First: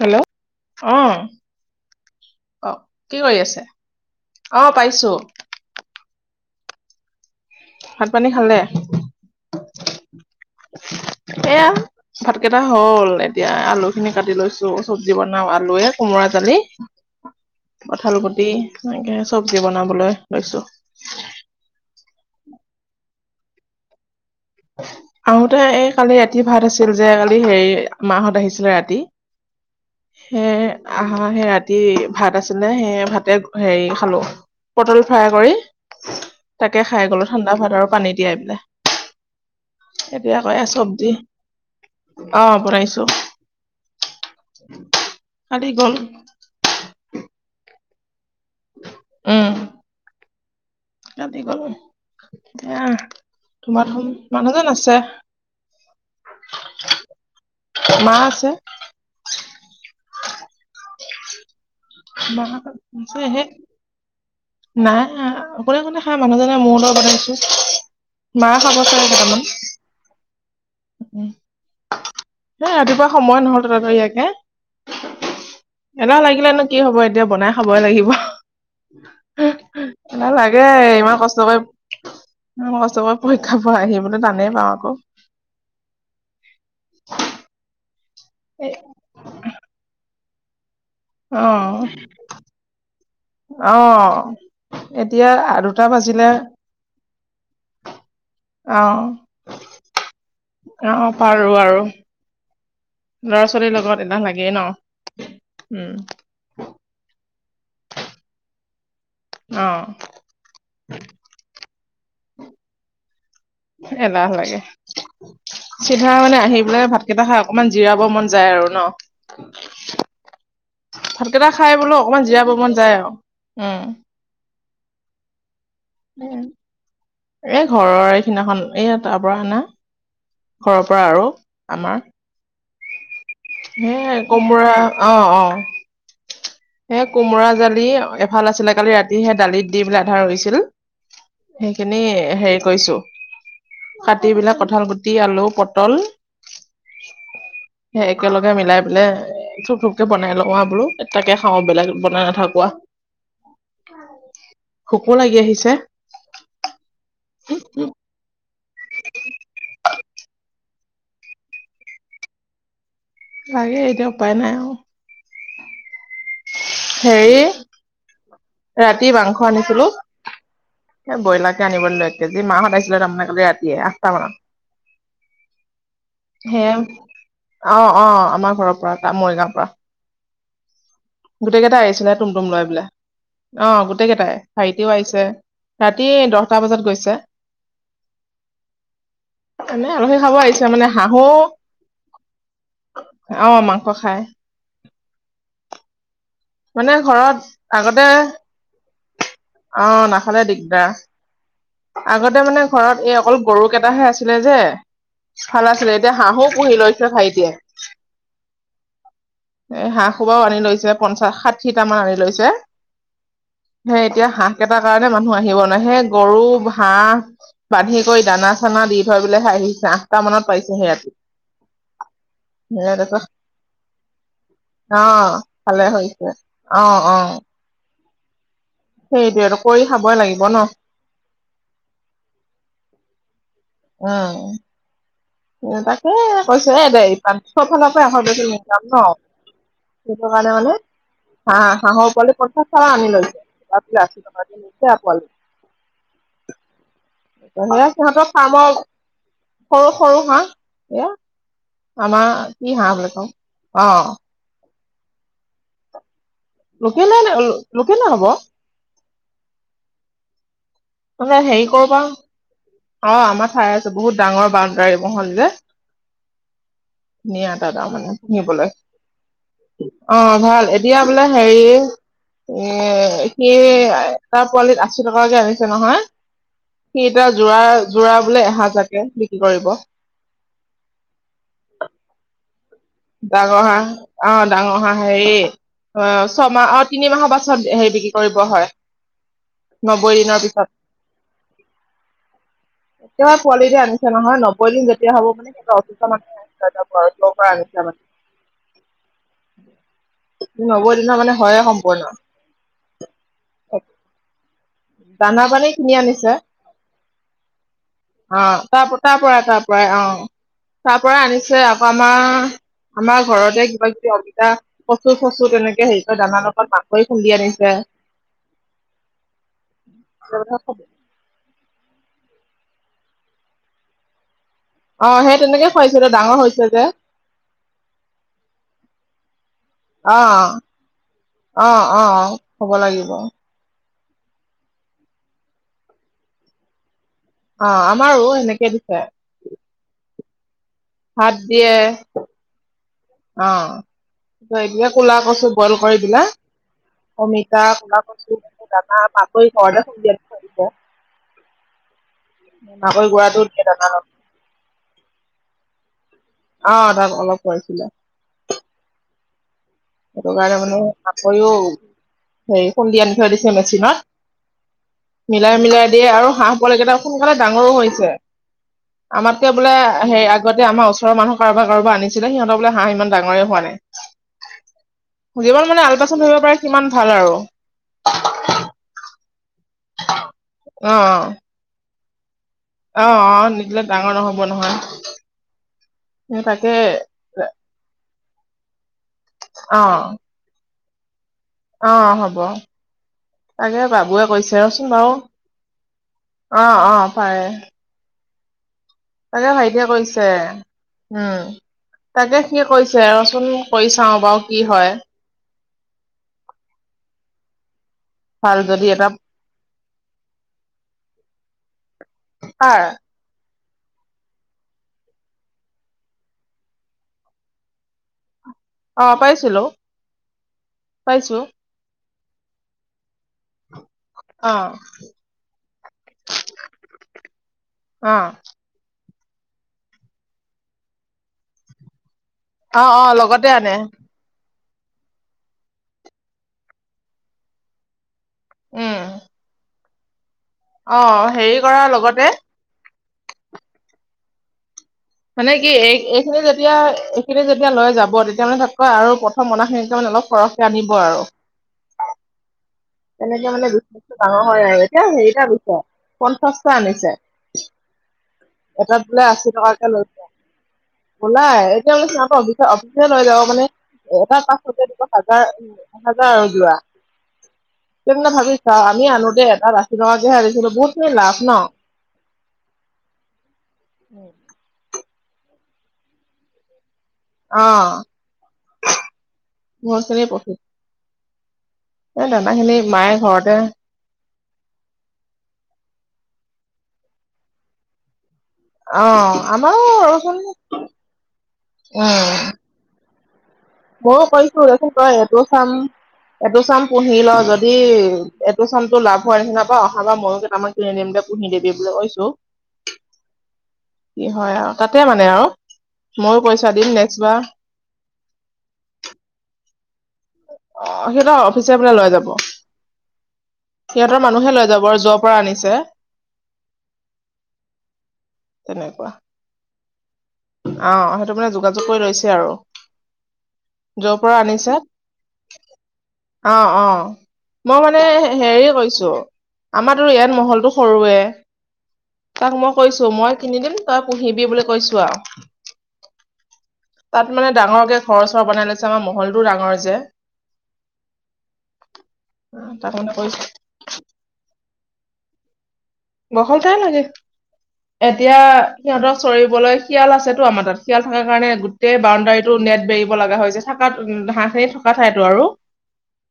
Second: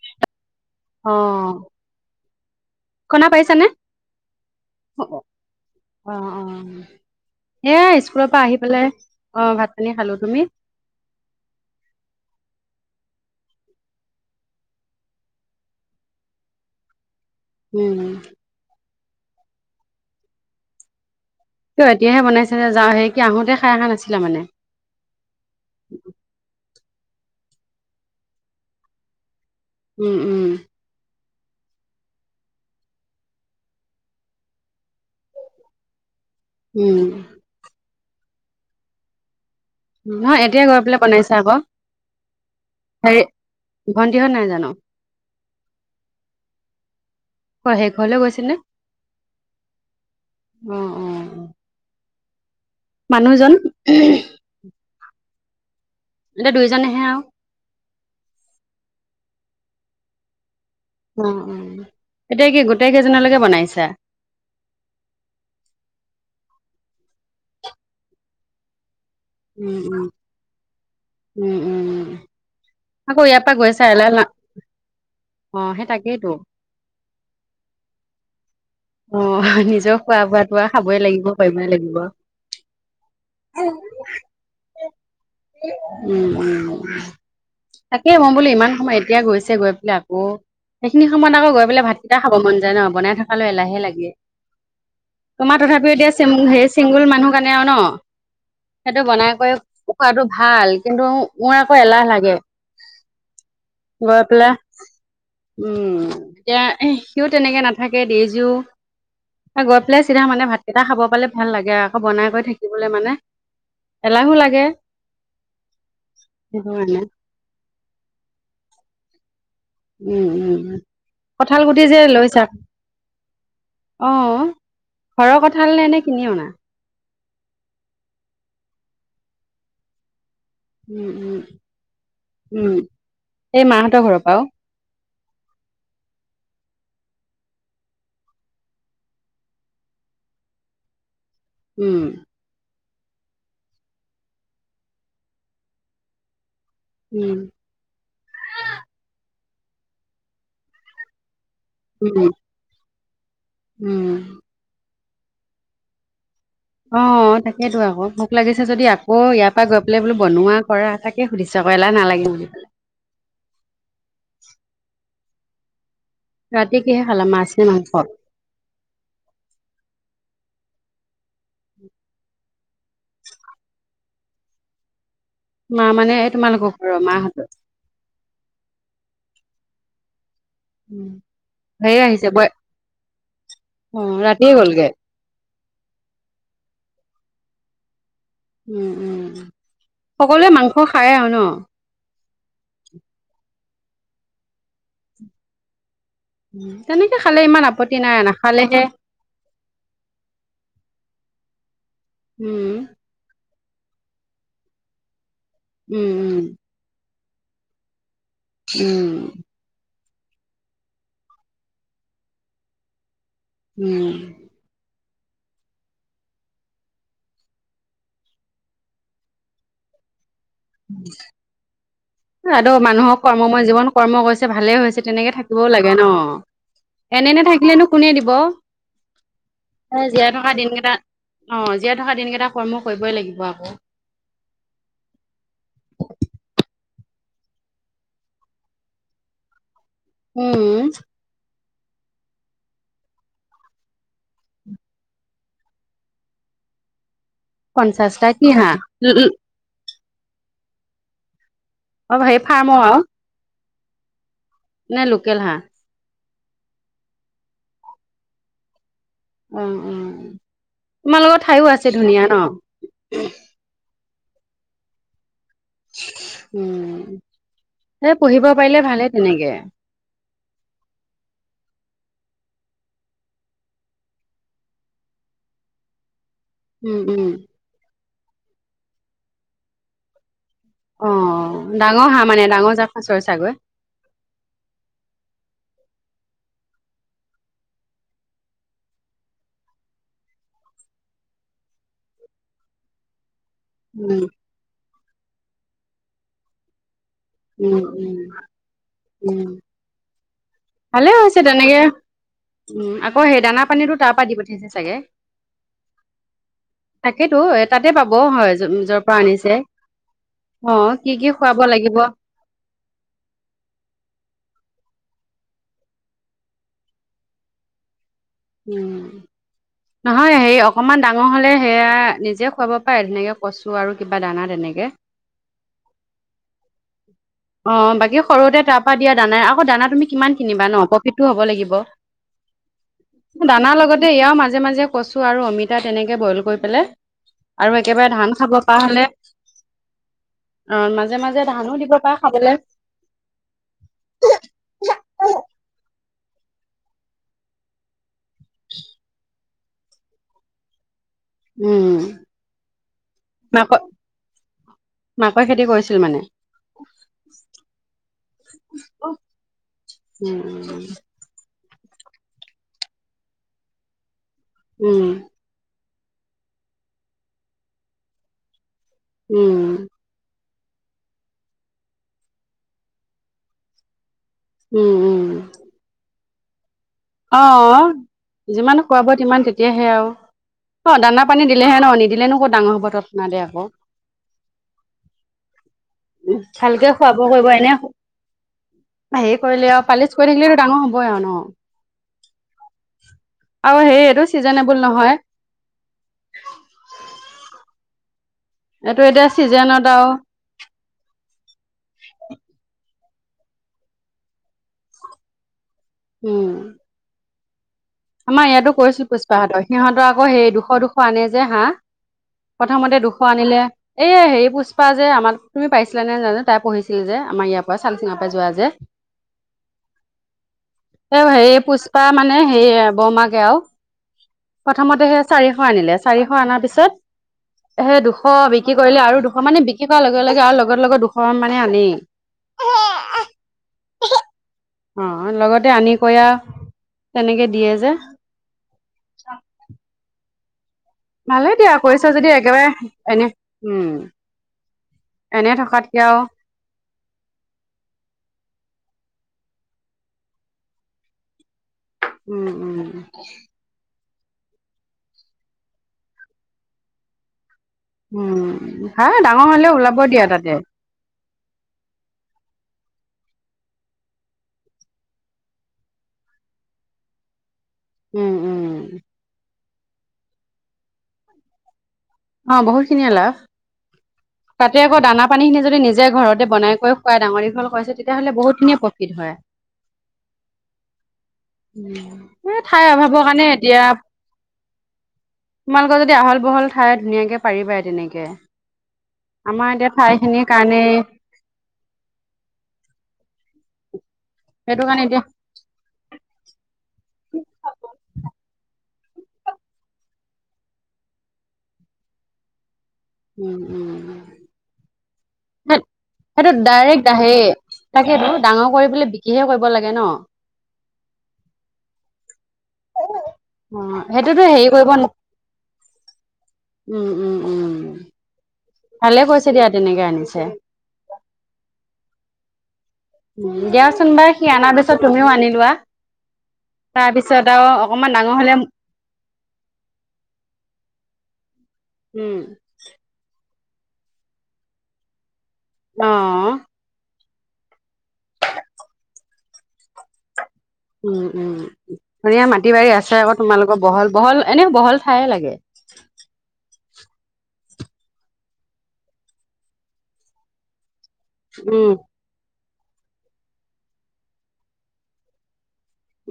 Hello অ', অ', কি শুনা কৰি আছে, পাইছানে অ', পাইছোঁ। এ স্কুলৰ পৰা আহি পেলাই অ, ভাত পানি খালো, তুমি? এয়া ভাতকেইটা হ'ল। এতিয়া আলু খিনি কাটি লৈছো চব্জি বনাও আলুৱে কোমোৰা জালি। উম কঁঠাল গুটি এনেকে চব্জি বনাবলৈ লৈছোঁ। কিয় এতিয়াহে বনাইছা যে, সেই আহোঁতে খাই আহা নাছিলা মানে। আহোঁতে এই কালি ৰাতি ভাত আছিল যে কালি হেৰি মাহত আহিছিলে ৰাতি উম, উম, হা, সেই ৰাতি ভাত আছিলে সেই ভাতে হেৰি খালোঁ পটল ফ্ৰাই কৰি তাকে উম খাই গলো, ঠাণ্ডা ভাত আৰু পানী তিয়াই পেলাই। এতিয়া নহয় কৌ এ গৈ পেলাই সবজি বনাইছা আকৌ অ', বনাইছোঁ। ভণ্টিহত নাই জানো? কালি গল। কোৱা সেই ঘৰলৈ গৈছেনে? উম ৰাতি গলো এ মানুহজন তোমাৰ ধম মানুহজন আছে এতিয়া দুইজনেহে আৰু মা আছে। অ', অ', মা এতিয়া কি আছে গোটেই সেই কেইজনলৈকে বনাইছা? নাই কোনে কোনে খাই মানুহজনে মোৰ লৈ বনাইছোঁ মা খাব ছাগে উম, উম, উম, উম, উম, এ ৰাতিপুৱা আকৌ সময় ইয়াৰ পৰা নহল গৈছা [unintelligible] এলাহ না ইয়াকে অ সেই এটাও তাকেইতো লাগিলে নো কি হব এতিয়া বনাই খাবই লাগিব। অ', নিজৰ খোৱা এলাহ বোৱাতো লাগে আৰু খাবই ইমান লাগিব কষ্ট কৰি পাৰিবই লাগিব। কষ্ট পৰীক্ষা পৰা আহিবলৈ টানেই পাওঁ আকৌ উম, উম, তাকে মই বোলো ইমান সময় এতিয়া গৈছে গৈ পেলাই আকৌ সেইখিনি সময়ত অ আকৌ গৈ পেলাই ভাতকেইটা খাব মন যায় ন বনাই থকাল অ এলাহে লাগে এতিয়া তোমাৰ দুটা তথাপিও এতিয়া বাজিলে হেই চিংগুল মানুহ কাৰণে আৰু ন অ সেইটো বনাই কৰি কুকোৱাটো ভাল অ কিন্তু পাৰো মোৰ আকৌ আৰু এলাহ লাগে ল'ৰা ছোৱালীৰ লগত এলাহ গৈ পেলা লাগেই ন উম, এতিয়া সিত তেনেকে নাথাকে দে যিও অ গৈ পেলাই চিধা মানে ভাতকেইটা খাব পালে ভাল লাগে আৰু বনাই কৰি থাকিবলৈ মানে এলাহ লাগে চিধা মানে আহি সেইটো পেলাই কাৰণে ভাতকেইটা খা অকমান জিৰাব মন যায় আৰু ন উম, উম ভাতকেইটা কঁঠাল খাই গুটি বোলো যে অকমান জিৰা লৈছা ব মন যায় আৰু। উম অ', ঘৰৰ কঁঠাল নে এনে কিনি অনা? এ ঘৰৰ এইদিনাখন এই তাৰ পৰা আনা। ঘৰৰ পৰা উম আৰু উম আমাৰ উম এই হে মাহঁতৰ ঘৰৰ পৰাও কোমোৰা অ', অ', সে কোমোৰা জালি এফাল আছিলে কালি ৰাতি সে দালিত দি পলে আধা ৰৈছিল সেইখিনি উম হেৰি কৰিছোঁ কাটি বিলাক কঁঠাল গুটি আলু পটল উম সে একেলগে মিলাই পেলে ধূপ ধপকে বনাই লওঁ আওঁ বোলো তাকে খাওঁ বেলেগ বনাই উম নাথাকো আওঁ। উম ভোকো লাগি আহিছে। অ', তাকেইতো আকৌ ভোক লাগিছ ছে যদি আকৌ ইয়াৰ পৰা গৈ পেলাই বোলো বনোৱা কৰা তাকে সুধিছোঁ আকৌ এলাহ নালাগিব নি কিবা। লাগে এতিয়া উপায় নাই আৰু। ৰাতি কিহে খালা হেৰি মাছ নে মাংস ৰাতি মাংস আনিছিলো। সেই ব্ৰইলাৰ কে আনিব দিলো এক কেজি মাহত আহিছিলে তাৰমানে কালি ৰাতিয়ে আঠটা মানত। মা মানে এই তোমালোকৰ সেই অ'-অ, ঘৰৰ মাহঁতৰ আমাৰ ঘৰৰ পৰা। মৰিগাঁওৰ পৰা। গোটেই কেইটাই হেৰি আহিছিলে আহিছে তুমটুম বয় লৈ পেলাই, অ' গোটেই কেইটাই ৰাতিয়ে গ'লগে ভাইটিও আহিছে। ৰাতি দহটা বজাত গৈছে। উম উম এনেই আলহী খাব সকলোৱে আহিছে মাংস মানে খায় হাহু আৰু ন অ', মাংস খাই। মানে তেনেকে ঘৰত খালে ইমান আপত্তি আগতে নাই নাখালেহে। অ', নাখালে দিগদাৰ। আগতে মানে উম ঘৰত এই অকল গৰু কেইটাহে আছিলে যে। ভাল আছিলে উম এতিয়া হাঁহো পুহি লৈছে ভাইটিয়ে। উম। এ হাঁহ সূপাও আনি লৈছে পঞ্চাশ ষাঠিটামান আনি লৈছে। সেই উম এতিয়া হাঁহ কেইটাৰ কাৰণে মানুহ আহিব নাই সেই গৰু হাঁহ বান্ধি কৰি দানা চানা দি থৈ পেলাই আহিছে আঠটা মানত পাইছেহে ৰাতি। [inaudible] আদৌ মানুহক তাৰপিছত কৰ্ম মই জীৱন কৰ্ম কৰিছে ভালে অ হৈছে তেনেকে থাকিবও ভালে লাগে ন হৈছে অ অ এনে- এনে থাকিলেনো কোনে দিব সেইটোৱেটো কৰি খাবই জীয়াই লাগিব থকা ন দিনকেইটা অ' জীয়াই থকা দিনকেইটা কৰ্ম কৰিবই লাগিব আকৌ। অ'। তাকে কৈছো এ দে [unintelligible] ন। কি [unintelligible] মানে। উম হাঁহ হাঁহৰ [unintelligible] সিহঁতৰ পঞ্চাশটা কি কামৰ, হাঁহ সৰু সৰু হাঁহ এয়া অ হেৰি আমাৰ কি হাঁহ বুলে কওঁ, অ'। নাই লোকেল হাঁহ। লোকেললে অ লোকেললে হ'ব। উম- উম, তোমাৰ মানে লোকৰ হেৰি ঠাইও কৰো আছে পৰা ধুনীয়া ন। অ' আমাৰ ঠাই আছে বহুত ডাঙৰ বাউণ্ডাৰী মহল যে। [inaudible] ধুনিয়া তাত আও মানে সেই পুহিব পুহিবলৈ, পাৰিলে ভালে তেনেকে অ' ভাল। এতিয়া বোলে হেৰি এ সেই তাৰ পোৱালিত আচি টকাকে আনিছে নহয়। উম- উম। জোৰা বোলে এহাজাৰকে বিক্ৰী কৰিব। অ', ডাঙৰ হাঁহ মানে ডাঙৰ জাত সাঁচৰ চাগৈ ডাঙৰ হাঁহ অ' ডাঙৰ হাঁহ হেৰি অ' ছমাহ অ' তিনিমাহৰ পাচত হেৰি বিক্ৰী কৰিব হয়। নব্বৈ দিনৰ পিছত, টো পোৱালি যে আনিছে উম নহয় নব্বৈ দিন যেতিয়া হ'ব মানে [unintelligible] উম মানে উম- উম। নব্বৈ ভালে দিনৰ মানে হৈছে হয়ে তেনেকে সম্পূৰ্ণ উম, আকৌ সেই দানা পানীতো তাৰ পৰা দি পঠিয়াইছে। চাগে। দানা পানী কিনি আনিছে। তাকেতো এ তাতে পাব অ', হয় য- য'ৰ পৰা তাৰ-তাৰ পৰাই আনিছে। তাৰ পৰাই অ'। অ', তাৰ কি পৰা কি আনিছে খুৱাব আকৌ লাগিব আমাৰ আমাৰ ঘৰতে কিবা কিবি অমিতা কচু চচু তেনেকে হেৰি কৰে দানাৰ লগত মাকৈ খুন্দি আনিছে। উম নহয় হেৰি অকমান ডাঙৰ হলে সেয়া নিজে খুৱাব পায় ধুনাকে কচু আৰু কিবা দানা। তেনেকে। অ সেই তেনেকে খুৱাইছে ডাঙৰ হৈছে যে। অ বাকী সৰুতে তাৰ পৰা দিয়া দানা আকৌ দানা তুমি কিমান কিনিবা ন প্ৰফিটটো হব লাগিব। হয়। দানা লগতে এয়াও মাজে মাজে কচো আৰু অমিতা তেনেকে বইল কৰি পেলাই। আৰু একেবাৰে আমাৰো ধান খাব সেনেকে পৰা দিছে হ'লে অ', মাজে ভাত মাজে ধানো দিয়ে। দিব পাৰা খাবলে অ এতিয়া কলা কচু বইল কৰি দিলে অমিতা কলা কচু কৈছো ব দাদা মাকৈ ঘৰতে উলিয়াব ধৰিব। উম। মাকৈ গোৱাটো দিয়ত মাকৰ খেতি কৰিছিল মানে? আহ তাক অলপ কৰিছিলে। সেইটো উম, কাৰণে মানে উম। মাকৈও হেৰি খুন্দি আনি থৈ দিছে মেচিনত। উম। মিলাই মিলাই দিয়ে আৰু হাঁহ বোৱাল কেইটা সোনকালে ডাঙৰো হৈছে। আমাতকে বোলে উম, সে আগতে আমাৰ ওচৰৰ মানুহ কাৰব কাৰোবাৰ আনিছিলে সিহঁতৰ বোলে হাঁহ ইমান ডাঙৰে হোৱা নাই। উম, উম, যিমান মানে আলপাচন ধৰিব পাৰে সিমান ভাল আৰু অ যিমান খোৱা বোৱাত- মান তেতিয়াহে আৰু অ দানা পানী দিলেহে ন নিদিলে নো কত ডাঙৰ হ'ব তত অ নাদে অ আকৌ নিদিলে ডাঙৰ নহব নহয় উম তাকে ভালকে খুৱাব কৰিব এনে হেৰি কৰিলে অ আৰু পালিচ কৰি থাকিলটো ডাঙৰ হ'বই আৰু ন। অ হ'ব আৰু তাকে হেৰি এইটো বাবুৱে কৈছে ৰ চিজনেবল চোন বাৰু। নহয় অ অ হয়। এইটো এতিয়া তাকে ভাইটিয়ে চিজনত আৰু কৈছে উম তাকে সি কৈছে ৰ চোন কৰি চাও বাৰু কি হয়? উম। আমাৰ ভাল ইয়াতো যদি কৰিছিল এটা পুষ্পাহঁতৰ সিহঁতৰ আকৌ সেই দুশ দুশ আনে যে হাঁহ। কাৰ প্ৰথমতে দুশ আনিলে। এই হেৰি পুষ্পা যে আমাৰ তুমি পাইছিলা নে জানো তাই পঢ়িছিল যে আমাৰ ইয়াৰ পৰা চালচিঙাৰ পৰা যোৱা যে অ পাইছিলো এই পাইছো হে পুষ্পা মানে হে বৰমাক আও অ প্ৰথমতে সেই চাৰিশ আনিলে চাৰিশ আাৰ পিছত এ অ দুশ বিক্ৰী কৰিলে আৰু দুশ দুশ মানে বিক্ৰী কৰোৱাৰ লগে লগে আৰু লগত লগত দুশ মানে আনেই। অ অ লগতে আনে। অ লগতে আন কয় তেনেকে দিয়ে যে। উম অ। অ ভালে হেৰি দিয়া কৰাৰ কৰিছ লগতে যদি একেবাৰে এনে উম এনে মানে কি এই থকাতকে আও এইখিনি যেতিয়া এইখিনি যেতিয়া লৈ যাব তেতিয়া মানে তাতকৈ আৰু মনাখিনি তাৰানে অলপ সৰহকৈ আনিব আৰু। উম উম। তেনেকে মানে বিনেটো ডাঙৰ হয় আৰু এতিয়া হেৰিটা গছে পঞ্চাশটা আনিছে। উম এটাত ভাল বোলে ডাঙৰ আশী হলেও টকাকে ওলাব লৈ দিয়া তাতে য ওলাই এতিয়া ব অফিচ লৈ লও মানে এটা কাষতে দিব হাজাৰ এ হাজাৰ আৰু জোৰা। [unintelligible] তেন্তে ভাবি উম চা আমি আনোতে এটা আশী টকাকে আনিছিলো বহুতখিনি লাভ ন। অ বহুতখিনিয়ে লাভ। তাতে আকৌ দানা পানী খিনি যদি নিজে ঘৰতে বনাই কৰিৈ ক ডাঙৰ অ দীঘল খুৱাইছে তেতিয়াহ'লে বহুত খিনিয়ে প্ৰকৃত হয় বহুত খিনি প্ৰফিট এই দানা এ খিনি ঠাই মায়ে অভাবৰ কাৰণে ঘৰতে এতিয়া তোমালোকৰ যদি আহল বহল ঠাই ধুনীয়াকে পাৰিবা তেনেকে অ আমাৰ আমাৰো এতিয়া ৰচোন ঠাইখিনিৰ কাৰণে উম ময়ো কৈছো সেইটো কাৰণে তেখেতেতই এতিয়া এইটো চাম এইটো চাম পুহি ল যদি এইটো চাম লা হ হয় নিচিনা বা অহা বা ময়ে তামমাক কিনি দিম দে পুহি দিবি বুলি কৈছো উম কি উম। হয় আৰু তাতে মানে আৰু ময়ো সেইটো পইচা দিম ডাইৰেক্ট নেক্সট আহেই বাৰ তাকেতো ডাঙৰ কৰিবলে বিকিহে কৰিব লাগে ন অ সিহত অফিচ প লৈ যাব অ সিহঁতৰ সেইটোতো মানুহে লৈ হেৰি যাব কৰিব আৰু ন যৰ পৰা আনিছে উম উম উম তেনেকুৱা ভালে কৈছে দিয়া তেনেকে আনিছো অ সেইটো মানে যোগাযোগ কৰি লৈছে আৰু দিয়াচোন যৰ পৰা বাাৰ সি আনিছা অনাৰ পিছত তুমিও আনিলোৱা অ অ মই মানে ডাঙৰ হলে হেৰি কৈছো আমাৰো ইয়াত মহলতটো সৰুৱে উম তাক মই কৈছো মই কিনি দিম তই পুহিবি বুলি কৈছো আৰু অ তাত মানে ডাঙৰকে ঘৰ চৰ বনাই লৈছে আমাৰ মহলটোও ডাঙৰ যে উম উম ধুনীয়া মাটি বাৰী তাক আছে মানে আকৌ কৈছো তোমালোকৰ বহল বহল এনে বহল ঠাইে লাগে গখল াই লাগে এতিয়া সিহঁতৰ চৰিবলৈ শিয়াল আছেতো আমাৰ তাত িয়াল থকাৰ কাৰণে উম গোটেই বাউণ্ডাৰীটোো নেট বেৰিব লগা হৈ হৈছে থাকাত ঘাঁহ খিনি থকা ঠাইতো আৰু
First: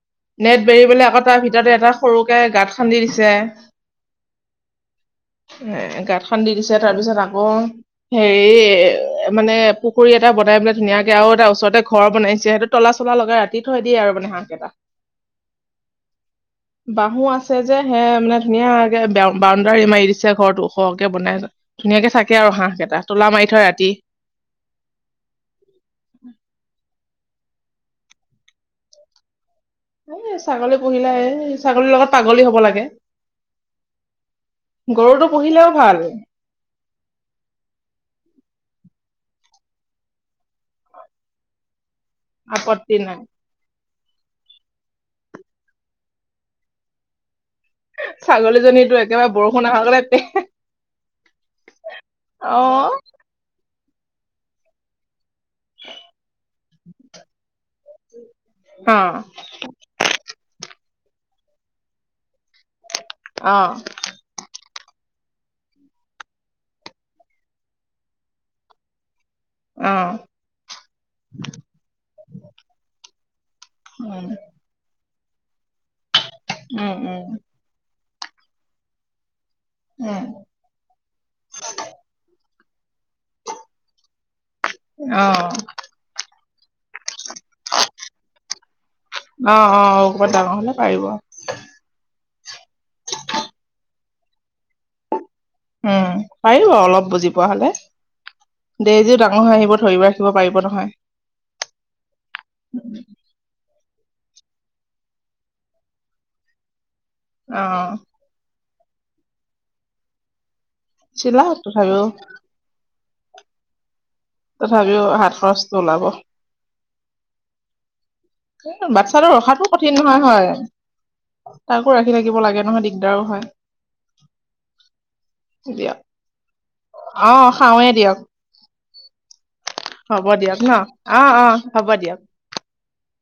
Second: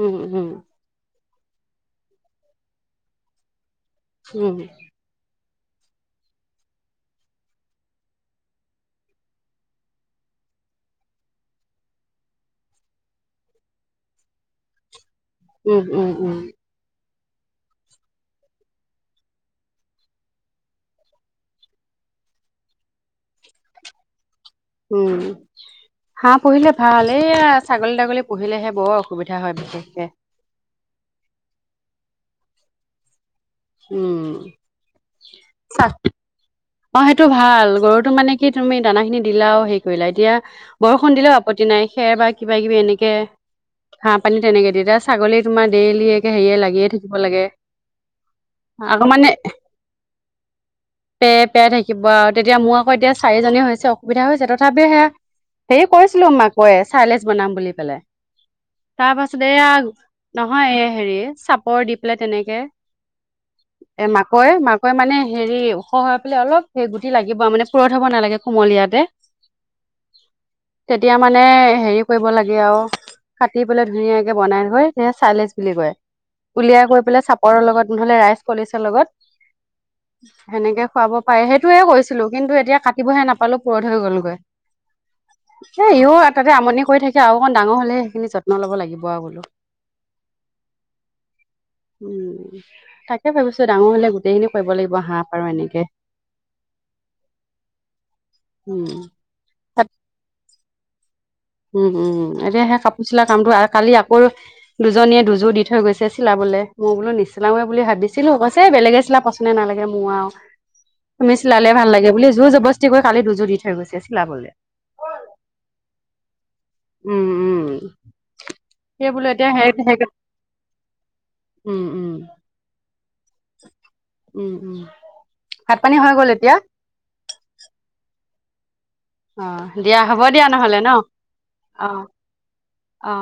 উম উম নেট বেৰিবলৈ আকৌ তাৰ ভিতৰতে এটা সৰুকে গাঁত খান্দি দিছে উম এ গত খ দি দিছে তাৰ পিছত আকৌ হেৰি মানে পুখুৰী এটা বনাই পেললে ধুনাক আৰু এটা ওচৰতে ঘৰ বনাইছে সেইটো তলা চলা লগাই ৰাতি থৈ দিয়ে আৰু মানে হাঁহক এটা উম উম উম বাহু আছে যে সে মানে ধুনীয়াকে বেও বাউণ্ডাৰী মাৰি দিছে ঘৰতটো ওৰহকে বনাই ধুনীয়াকে থাকে আৰু হাঁহ কেইটা তোলা মাৰি থয় ৰাতি উম হা পঢ়িলে ভাল এ ছাগলী তাগলী পঢ়িলেহে বৰ অসুবিধা হয় বিশেষকে পুহিলাই ছাগলীৰ লগত পাগলী হ'ব লাগে উম। গৰুটো পুহিলেও চা- ভাল অ সেইটো ভাল গৰুটোো মানে কি তুমি দানা খিনি দিলা হেৰিলা এতিয়া বৰষুণ দিলেও আপত্ত নাই খ বাকি বাকিিব আপত্তি এনেকে নাই ঘাঁহ পানী তেনেকে দিতিয়া ছাগলী তোমাৰ ডেইলি একে হেৰিয়ে লাগিয়ে থাকিব লাগে ছাগলীজনীতো আকৌ মানে একেবাৰে বৰষুণ নহ গলে পাই থাকিব আৰু তেতিয়া মোৰ আকৌ এতিয়া চাৰিজনী হৈছে অসুবিধা হৈছে তথাপি সেয়া সে কৈছিলো মাকৈয় চাইলেছ বনাম বুলি পেলাই অ তাৰ পাছত এইয়া নহয় এই হেৰি চাপৰ দি পেলাই তেনেকে অ এ মাকৈ মাকৈ মানে হেৰি ওখ বোলে অলপ সে গুটি লাগিব মানে পুৰত হ'ব নালাগে কুমলীয়াাতে আহ তেতিয়া মানে হেৰি কৰিব লাগে আৰু কাটি পলে উম ধুনীয়াকে বনাই থৈ চাইলেচ বুলি কয় উলিয়াই উম কৈ উম পেলাই চাপৰৰ লগত নহলে ৰাইচ কলেচৰ লগত উম সেনেকে খুৱাব পাৰে সেইটোয়ে কৈছিলো কিন্তু এতিয়া ক থাকিবহে নাপালো পুৰত হৈ গলগৈ অ', এ ইও তাতে আমনি ক থাকে আৰু অকণ ডাঙৰ হ'লে সেইখিনি যত্ন ল'ব লাগিব আৰু বোলো আহিব উম তাকে ভাবিছো ডাঙৰ হলে গোটেই খিনি কৰিব লাগিব সাপ আৰু এনেকে উম পাৰিব অলপ বুজি পোৱা হলে উম দেজীও ডাঙৰ হৈ আহিব তাতে ধৰিব ৰাখিব পাৰিব নহয় উম উম উম এতিয়া সেই কাপোৰ চিলা কামটো কালি আ ৰু দুজনীয়ে দুযোৰ দি থৈ গৈছে চিলাবলে মই বোলো নিচিলাওয়ে বুলি অ', ভাবিছিলো আ বেলেগে চিলা পচন্দে নালাগে মোৰ আৰু তুমি চিলাওক চিলালে ভাল তথাপিও লাগে বুলি জোৰ জবৰ্তি কৰি কালি দুযো দি থৈছে তথাপিও হাত খৰচটো ওলাব উম উম সেই বোলো বাচ্ছাটো এতিয়া ৰখাতটো সেই সেই কঠিন নহয় হয়। উম তাকো উম ৰাখি থাকিব লাগে নহয় দিগদাৰো হয়। উম উম ভাত পানী দিয়ক হৈ গ'ল এতিয়া অ খাওঁৱে দিয়ক। অ দিয়া হ'ব দিয়া দিয়ক ন নহ'লে অ অ হ'ব দিয়ক। উ অ